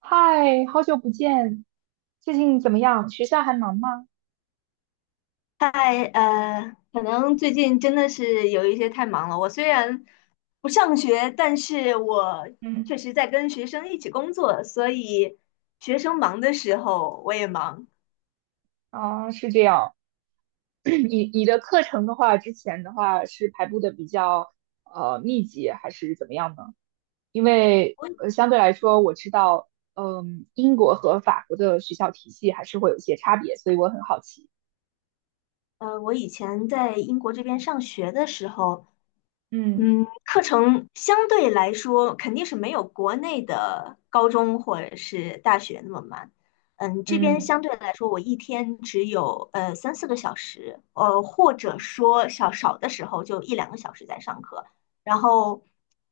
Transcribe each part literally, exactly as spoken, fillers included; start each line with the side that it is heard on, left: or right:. right: 嗨，好久不见，最近怎么样？学校还忙吗？
left: 嗨，呃，可能最近真的是有一些太忙了。我虽然不上学，但是我
right: 嗯。
left: 确实在跟学生一起工作，所以学生忙的时候我也忙。
right: 啊，是这样。你你的课程的话，之前的话是排布的比较呃密集，还是怎么样呢？因为
left: 我
right: 呃相对来说，我知道，嗯，英国和法国的学校体系还是会有一些差别，所以我很好奇。
left: 呃，我以前在英国这边上学的时候，
right: 嗯
left: 嗯，课程相对来说肯定是没有国内的高中或者是大学那么慢。嗯，这边
right: 嗯
left: 相对来说，我一天只有呃三四个小时，呃，或者说少少的时候就一两个小时在上课。然后，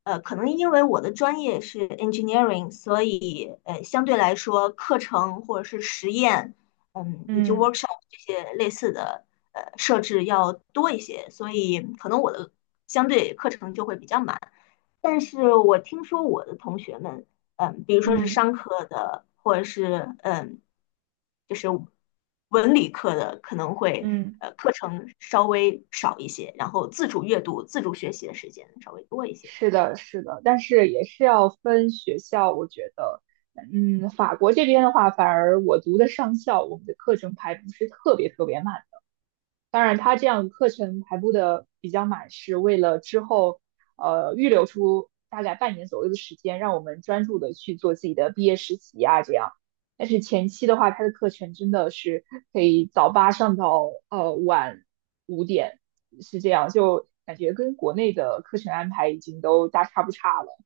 left: 呃，可能因为我的专业是 engineering，所以呃相对来说课程或者是实验。嗯，以及
right: 嗯
left: workshop 这些类似的呃设置要多一些，所以可能我的相对课程就会比较满。但是我听说我的同学们，嗯，比如说是
right: 嗯嗯，
left: 商科的，或者是嗯，就是文理科的，可能会
right: 嗯。
left: 呃课程稍微少一些，然后自主阅读、自主学习的时间稍微多一些。
right: 是的，是的，但是也是要分学校，我觉得。嗯，法国这边的话，反而我读的上校，我们的课程排不是特别特别满。当然，它这样课程排布的比较满，是为了之后呃预留出大概半年左右的时间，让我们专注的去做自己的毕业实习啊这样。但是前期的话，它的课程真的是可以早八上到呃晚五点，是这样，就感觉跟国内的课程安排已经都大差不差了。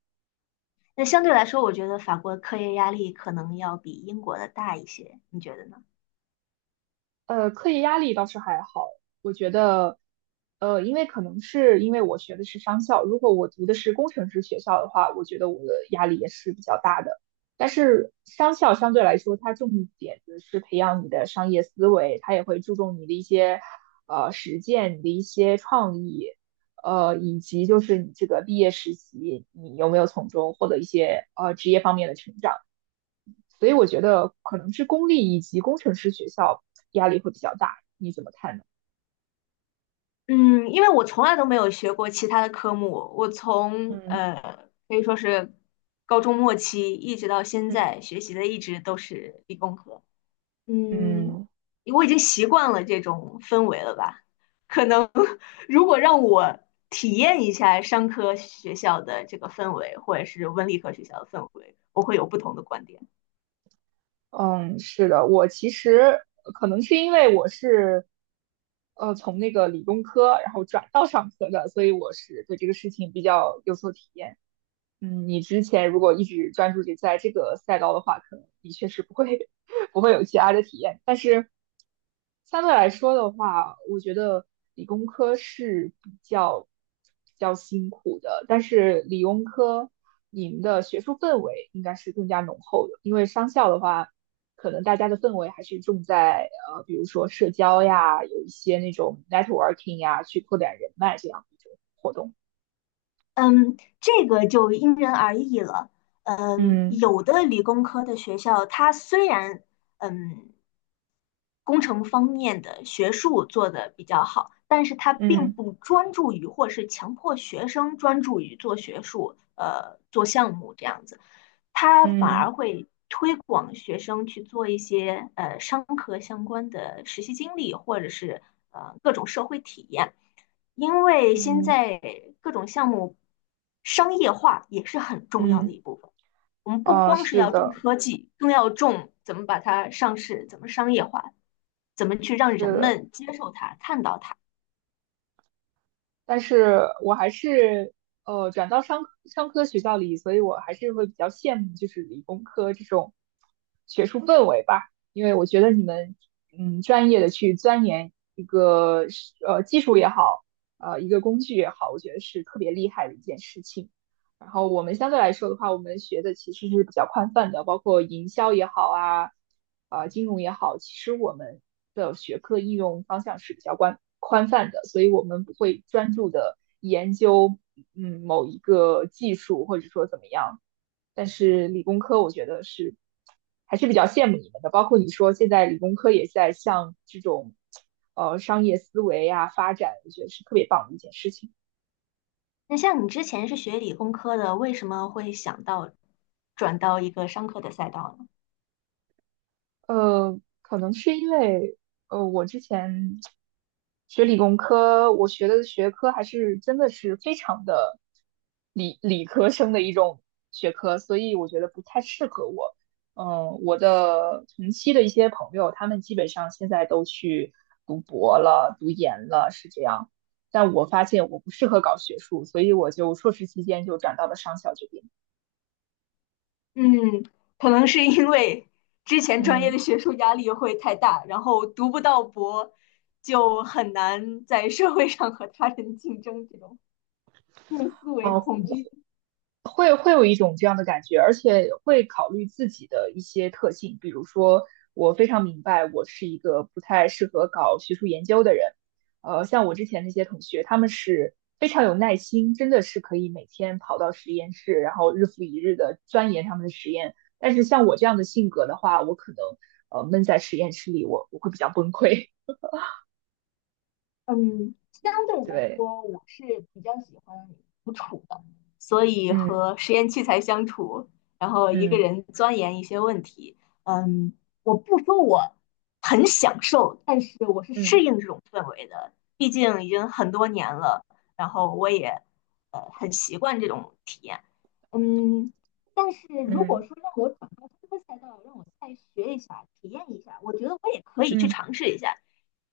left: 那相对来说，我觉得法国的课业压力可能要比英国的大一些，你觉得呢？
right: 呃，课业压力倒是还好，我觉得。呃，因为可能是因为我学的是商校，如果我读的是工程师学校的话，我觉得我的压力也是比较大的。但是商校相对来说，它重点的是培养你的商业思维，它也会注重你的一些呃实践、你的一些创意，呃，以及就是你这个毕业实习，你有没有从中获得一些呃职业方面的成长。所以我觉得可能是公立以及工程师学校压力会比较大，你怎么看呢？
left: 嗯，因为我从来都没有学过其他的科目，我从
right: 嗯
left: 呃可以说是高中末期一直到现
right: 嗯
left: 在学习的一直都是理工科。嗯，
right: 嗯
left: 我已经习惯了这种氛围了吧？可能 如果让我体验一下商科学校的这个氛围，或者是文理科学校的氛围，我会有不同的观点。
right: 嗯。是的，我其实可能是因为我是，呃，从那个理工科然后转到商科的，所以我是对这个事情比较有所体验。嗯，你之前如果一直专注于在这个赛道的话，可能的确是不会 不会有其他的体验。但是相对来说的话，我觉得理工科是比较比较辛苦的，但是理工科你们的学术氛围应该是更加浓厚的，因为商校的话，可能大家的氛围还是重在呃，比如说社交呀，有一些那种 networking 呀，去扩展人脉这样的一种活动。
left: 嗯，这个就因人而异了。嗯，
right: 嗯
left: 有的理工科的学校，它虽然嗯工程方面的学术做得比较好，但是他并
right: 嗯
left: 不专注于，或是强迫学生专注于做学术，呃，做项目这样子，他反
right: 嗯。
left: 而会推广学生去做一些呃商科相关的实习经历，或者是呃各种社会体验，因为现
right: 嗯
left: 在各种项目商业化也是很重要的
right: 嗯。
left: 一部分。我们不
right: 啊，
left: 光是
right: 是
left: 要重
right: 的，
left: 科技，更要重怎么把它上市，怎么商业化，怎么去让
right: 是
left: 人
right: 的，
left: 们接受它、看到它。
right: 但是我还是呃转到商科商科学校里，所以我还是会比较羡慕就是理工科这种学术氛围吧，因为我觉得你们嗯专业的去钻研一个呃技术也好，呃一个工具也好，我觉得是特别厉害的一件事情。然后我们相对来说的话，我们学的其实是比较宽泛的，包括营销也好啊，啊、金融也好，其实我们的学科应用方向是比较宽宽泛的，所以我们不会专注的研究嗯某一个技术或者说怎么样。但是理工科我觉得是还是比较羡慕你们的，包括你说现在理工科也在向这种呃商业思维啊发展，我觉得是特别棒的一件事情。
left: 那像你之前是学理工科的，为什么会想到转到一个商科的赛道呢？
right: 呃，可能是因为呃，我之前学理工科，我学的学科还是真的是非常的理理科生的一种学科，所以我觉得不太适合我。嗯、我的同期的一些朋友，他们基本上现在都去读博了、读研了，是这样。但我发现我不适合搞学术，所以我就硕士期间就转到了商校这边。
left: 嗯，可能是因为之前专业
right: 嗯。
left: 的学术压力会太大，然后读不到博，就很难在社会上和他人竞争，这种。用思维恐
right: 哦。
left: 惧。
right: 会会有一种这样的感觉，而且会考虑自己的一些特性，比如说，我非常明白我是一个不太适合搞学术研究的人。呃，像我之前那些同学，他们是非常有耐心，真的是可以每天跑到实验室，然后日复一日的钻研他们的实验。但是像我这样的性格的话，我可能呃闷在实验室里，我我会比较崩溃。
left: 嗯，相 对来
right: 对，
left: 说，我是比较喜欢独处的，所以
right: 嗯
left: 和实验器材相处，然后一个
right: 嗯
left: 人钻研一些问题。嗯，我不说我很享受，但是我是适
right: 嗯
left: 应这种氛围的，毕竟已经很多年了，然后我也呃很习惯这种体验。嗯，但是如果
right: 嗯
left: 说让我转到这个赛道，让我再学一下、体验一下，我觉得我也可以去
right: 嗯
left: 尝试一下。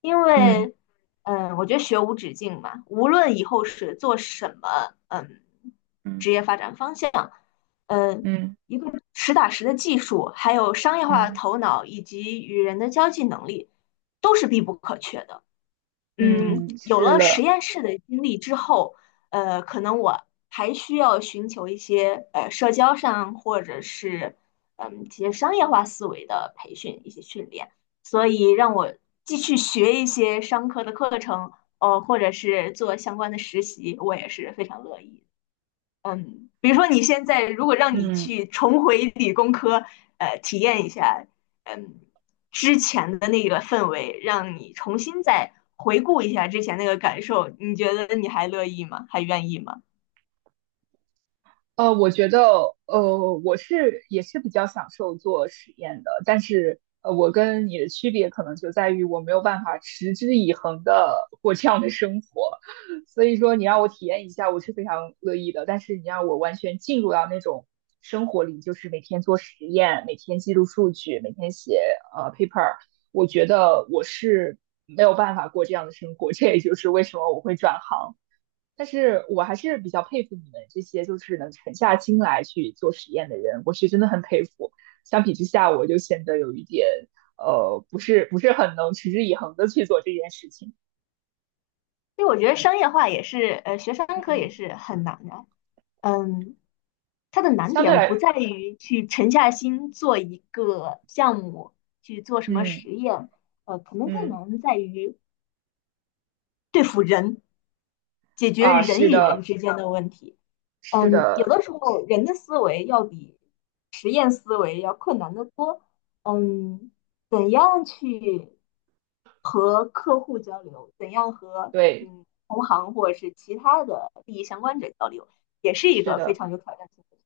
left: 因
right: 嗯嗯
left: 为，嗯，我觉得学无止境嘛，无论以后是做什么，嗯，职
right: 嗯
left: 业发展方向，嗯，
right: 嗯。嗯
left: 一个实打实的技术，还有商业化的
right: 嗯
left: 头脑以及与人的交际能力，都是必不可缺的。嗯，
right: 嗯，
left: 有
right: 是
left: 了实
right: 了，
left: 验室的经历之后，呃，可能我还需要寻求一些呃社交上或者是嗯一些商业化思维的培训，一些训练。所以让我继续学一些商科的课程，呃，或者是做相关的实习，我也是非常乐意的。嗯，比如说你现在如果让你
right: 嗯。
left: 去重回理工科，呃，体验一下，嗯，之前的那个氛围，让你重新再回顾一下之前那个感受，你觉得你还乐意吗？还愿意吗？
right: 呃，我觉得，呃，我是也是比较享受做实验的，但是，呃，我跟你的区别可能就在于我没有办法持之以恒的过这样的生活，所以说你让我体验一下，我是非常乐意的，但是你让我完全进入到那种生活里，就是每天做实验，每天记录数据，每天写呃 paper，我觉得我是没有办法过这样的生活，这也就是为什么我会转行。但是我还是比较佩服你们这些就是能沉下心来去做实验的人，我是真的很佩服。相比之下，我就显得有一点呃，不是不是很能持之以恒的去做这件事情。
left: 因为我觉得商业化也是，呃，学商科
right: 嗯，
left: 也是很难的。嗯，它的难
right: 相对
left: 点不
right: 来，
left: 在于去沉下心做一个项目，去做什么
right: 嗯
left: 实验，呃，可能更
right: 嗯。
left: 难在于对付人，解决
right: 啊，
left: 人
right: 是
left: 与人
right: 的，
left: 之间的问题。
right: 是
left: 嗯，
right: 的，
left: 有的时候人的思维要比实验思维要困难得多。嗯，怎样去和客户交流，怎样和
right: 对，
left: 嗯同行或者是其他的利益相关者交流，也是一
right: 是
left: 个非
right: 的。
left: 常有挑战性的。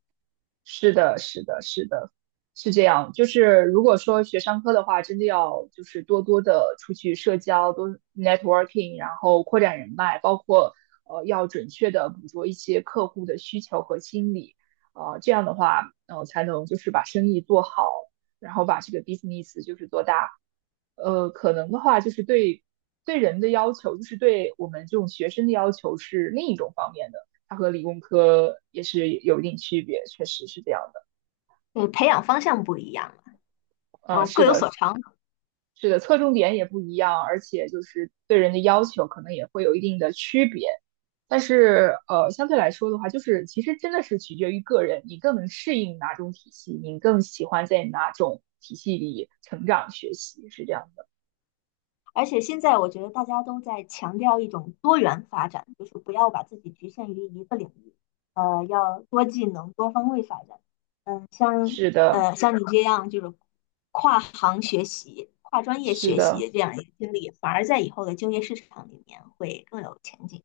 right: 是的，是的，是的，是这样。就是如果说学商科的话，真的要就是多多的出去社交，多 networking，然后扩展人脉，包括呃要准确的捕捉一些客户的需求和心理，呃这样的话，呃才能就是把生意做好，然后把这个 business 就是做大。呃，可能的话就是对对人的要求，就是对我们这种学生的要求是另一种方面的。它和理工科也是有一定区别，确实是这样的。
left: 嗯，培养方向不一样了，然
right: 嗯，
left: 后
right: 是
left: 各有
right: 的，
left: 所长。
right: 是的，侧重点也不一样，而且就是对人的要求可能也会有一定的区别。但是呃，相对来说的话，就是其实真的是取决于个人，你更能适应哪种体系，你更喜欢在哪种体系里成长学习，是这样的。
left: 而且现在我觉得大家都在强调一种多元发展，就是不要把自己局限于一个领域，呃，要多技能、多方位发展。嗯，像
right: 是的，
left: 呃像你这样就是跨行学习、跨专业
right: 是
left: 学
right: 的。
left: 习这样一个经历，反而在以后的就业市场里面会更有前景。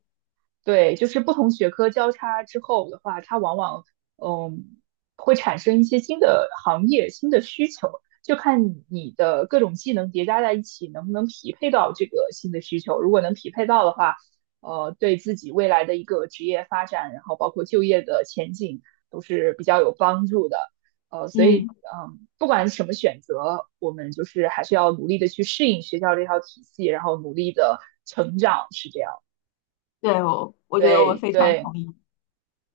right: 对，就是不同学科交叉之后的话，它往往嗯会产生一些新的行业、新的需求，就看你的各种技能叠加在一起能不能匹配到这个新的需求。如果能匹配到的话，呃，对自己未来的一个职业发展，然后包括就业的前景都是比较有帮助的。呃，所以
left: 嗯，
right: 嗯，不管什么选择，我们就是还是要努力的去适应学校这套体系，然后努力的成长，是这样。
left: 对，我我觉得我
right: 对
left: 非常
right: 对。
left: 同意。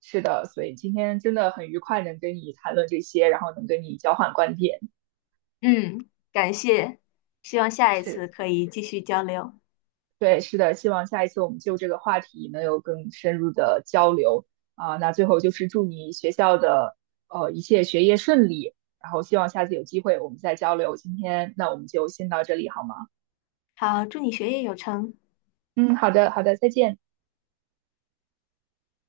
right: 是的，所以今天真的很愉快，能跟你谈论这些，然后能跟你交换观点。
left: 嗯，感谢，希望下一次
right: 是，
left: 可以继续交流。
right: 对，是的，希望下一次我们就这个话题能有更深入的交流啊、那最后就是祝你学校的呃一切学业顺利，然后希望下次有机会我们再交流。今天那我们就先到这里好吗？
left: 好，祝你学业有成。
right: 嗯，好的，好的，再见。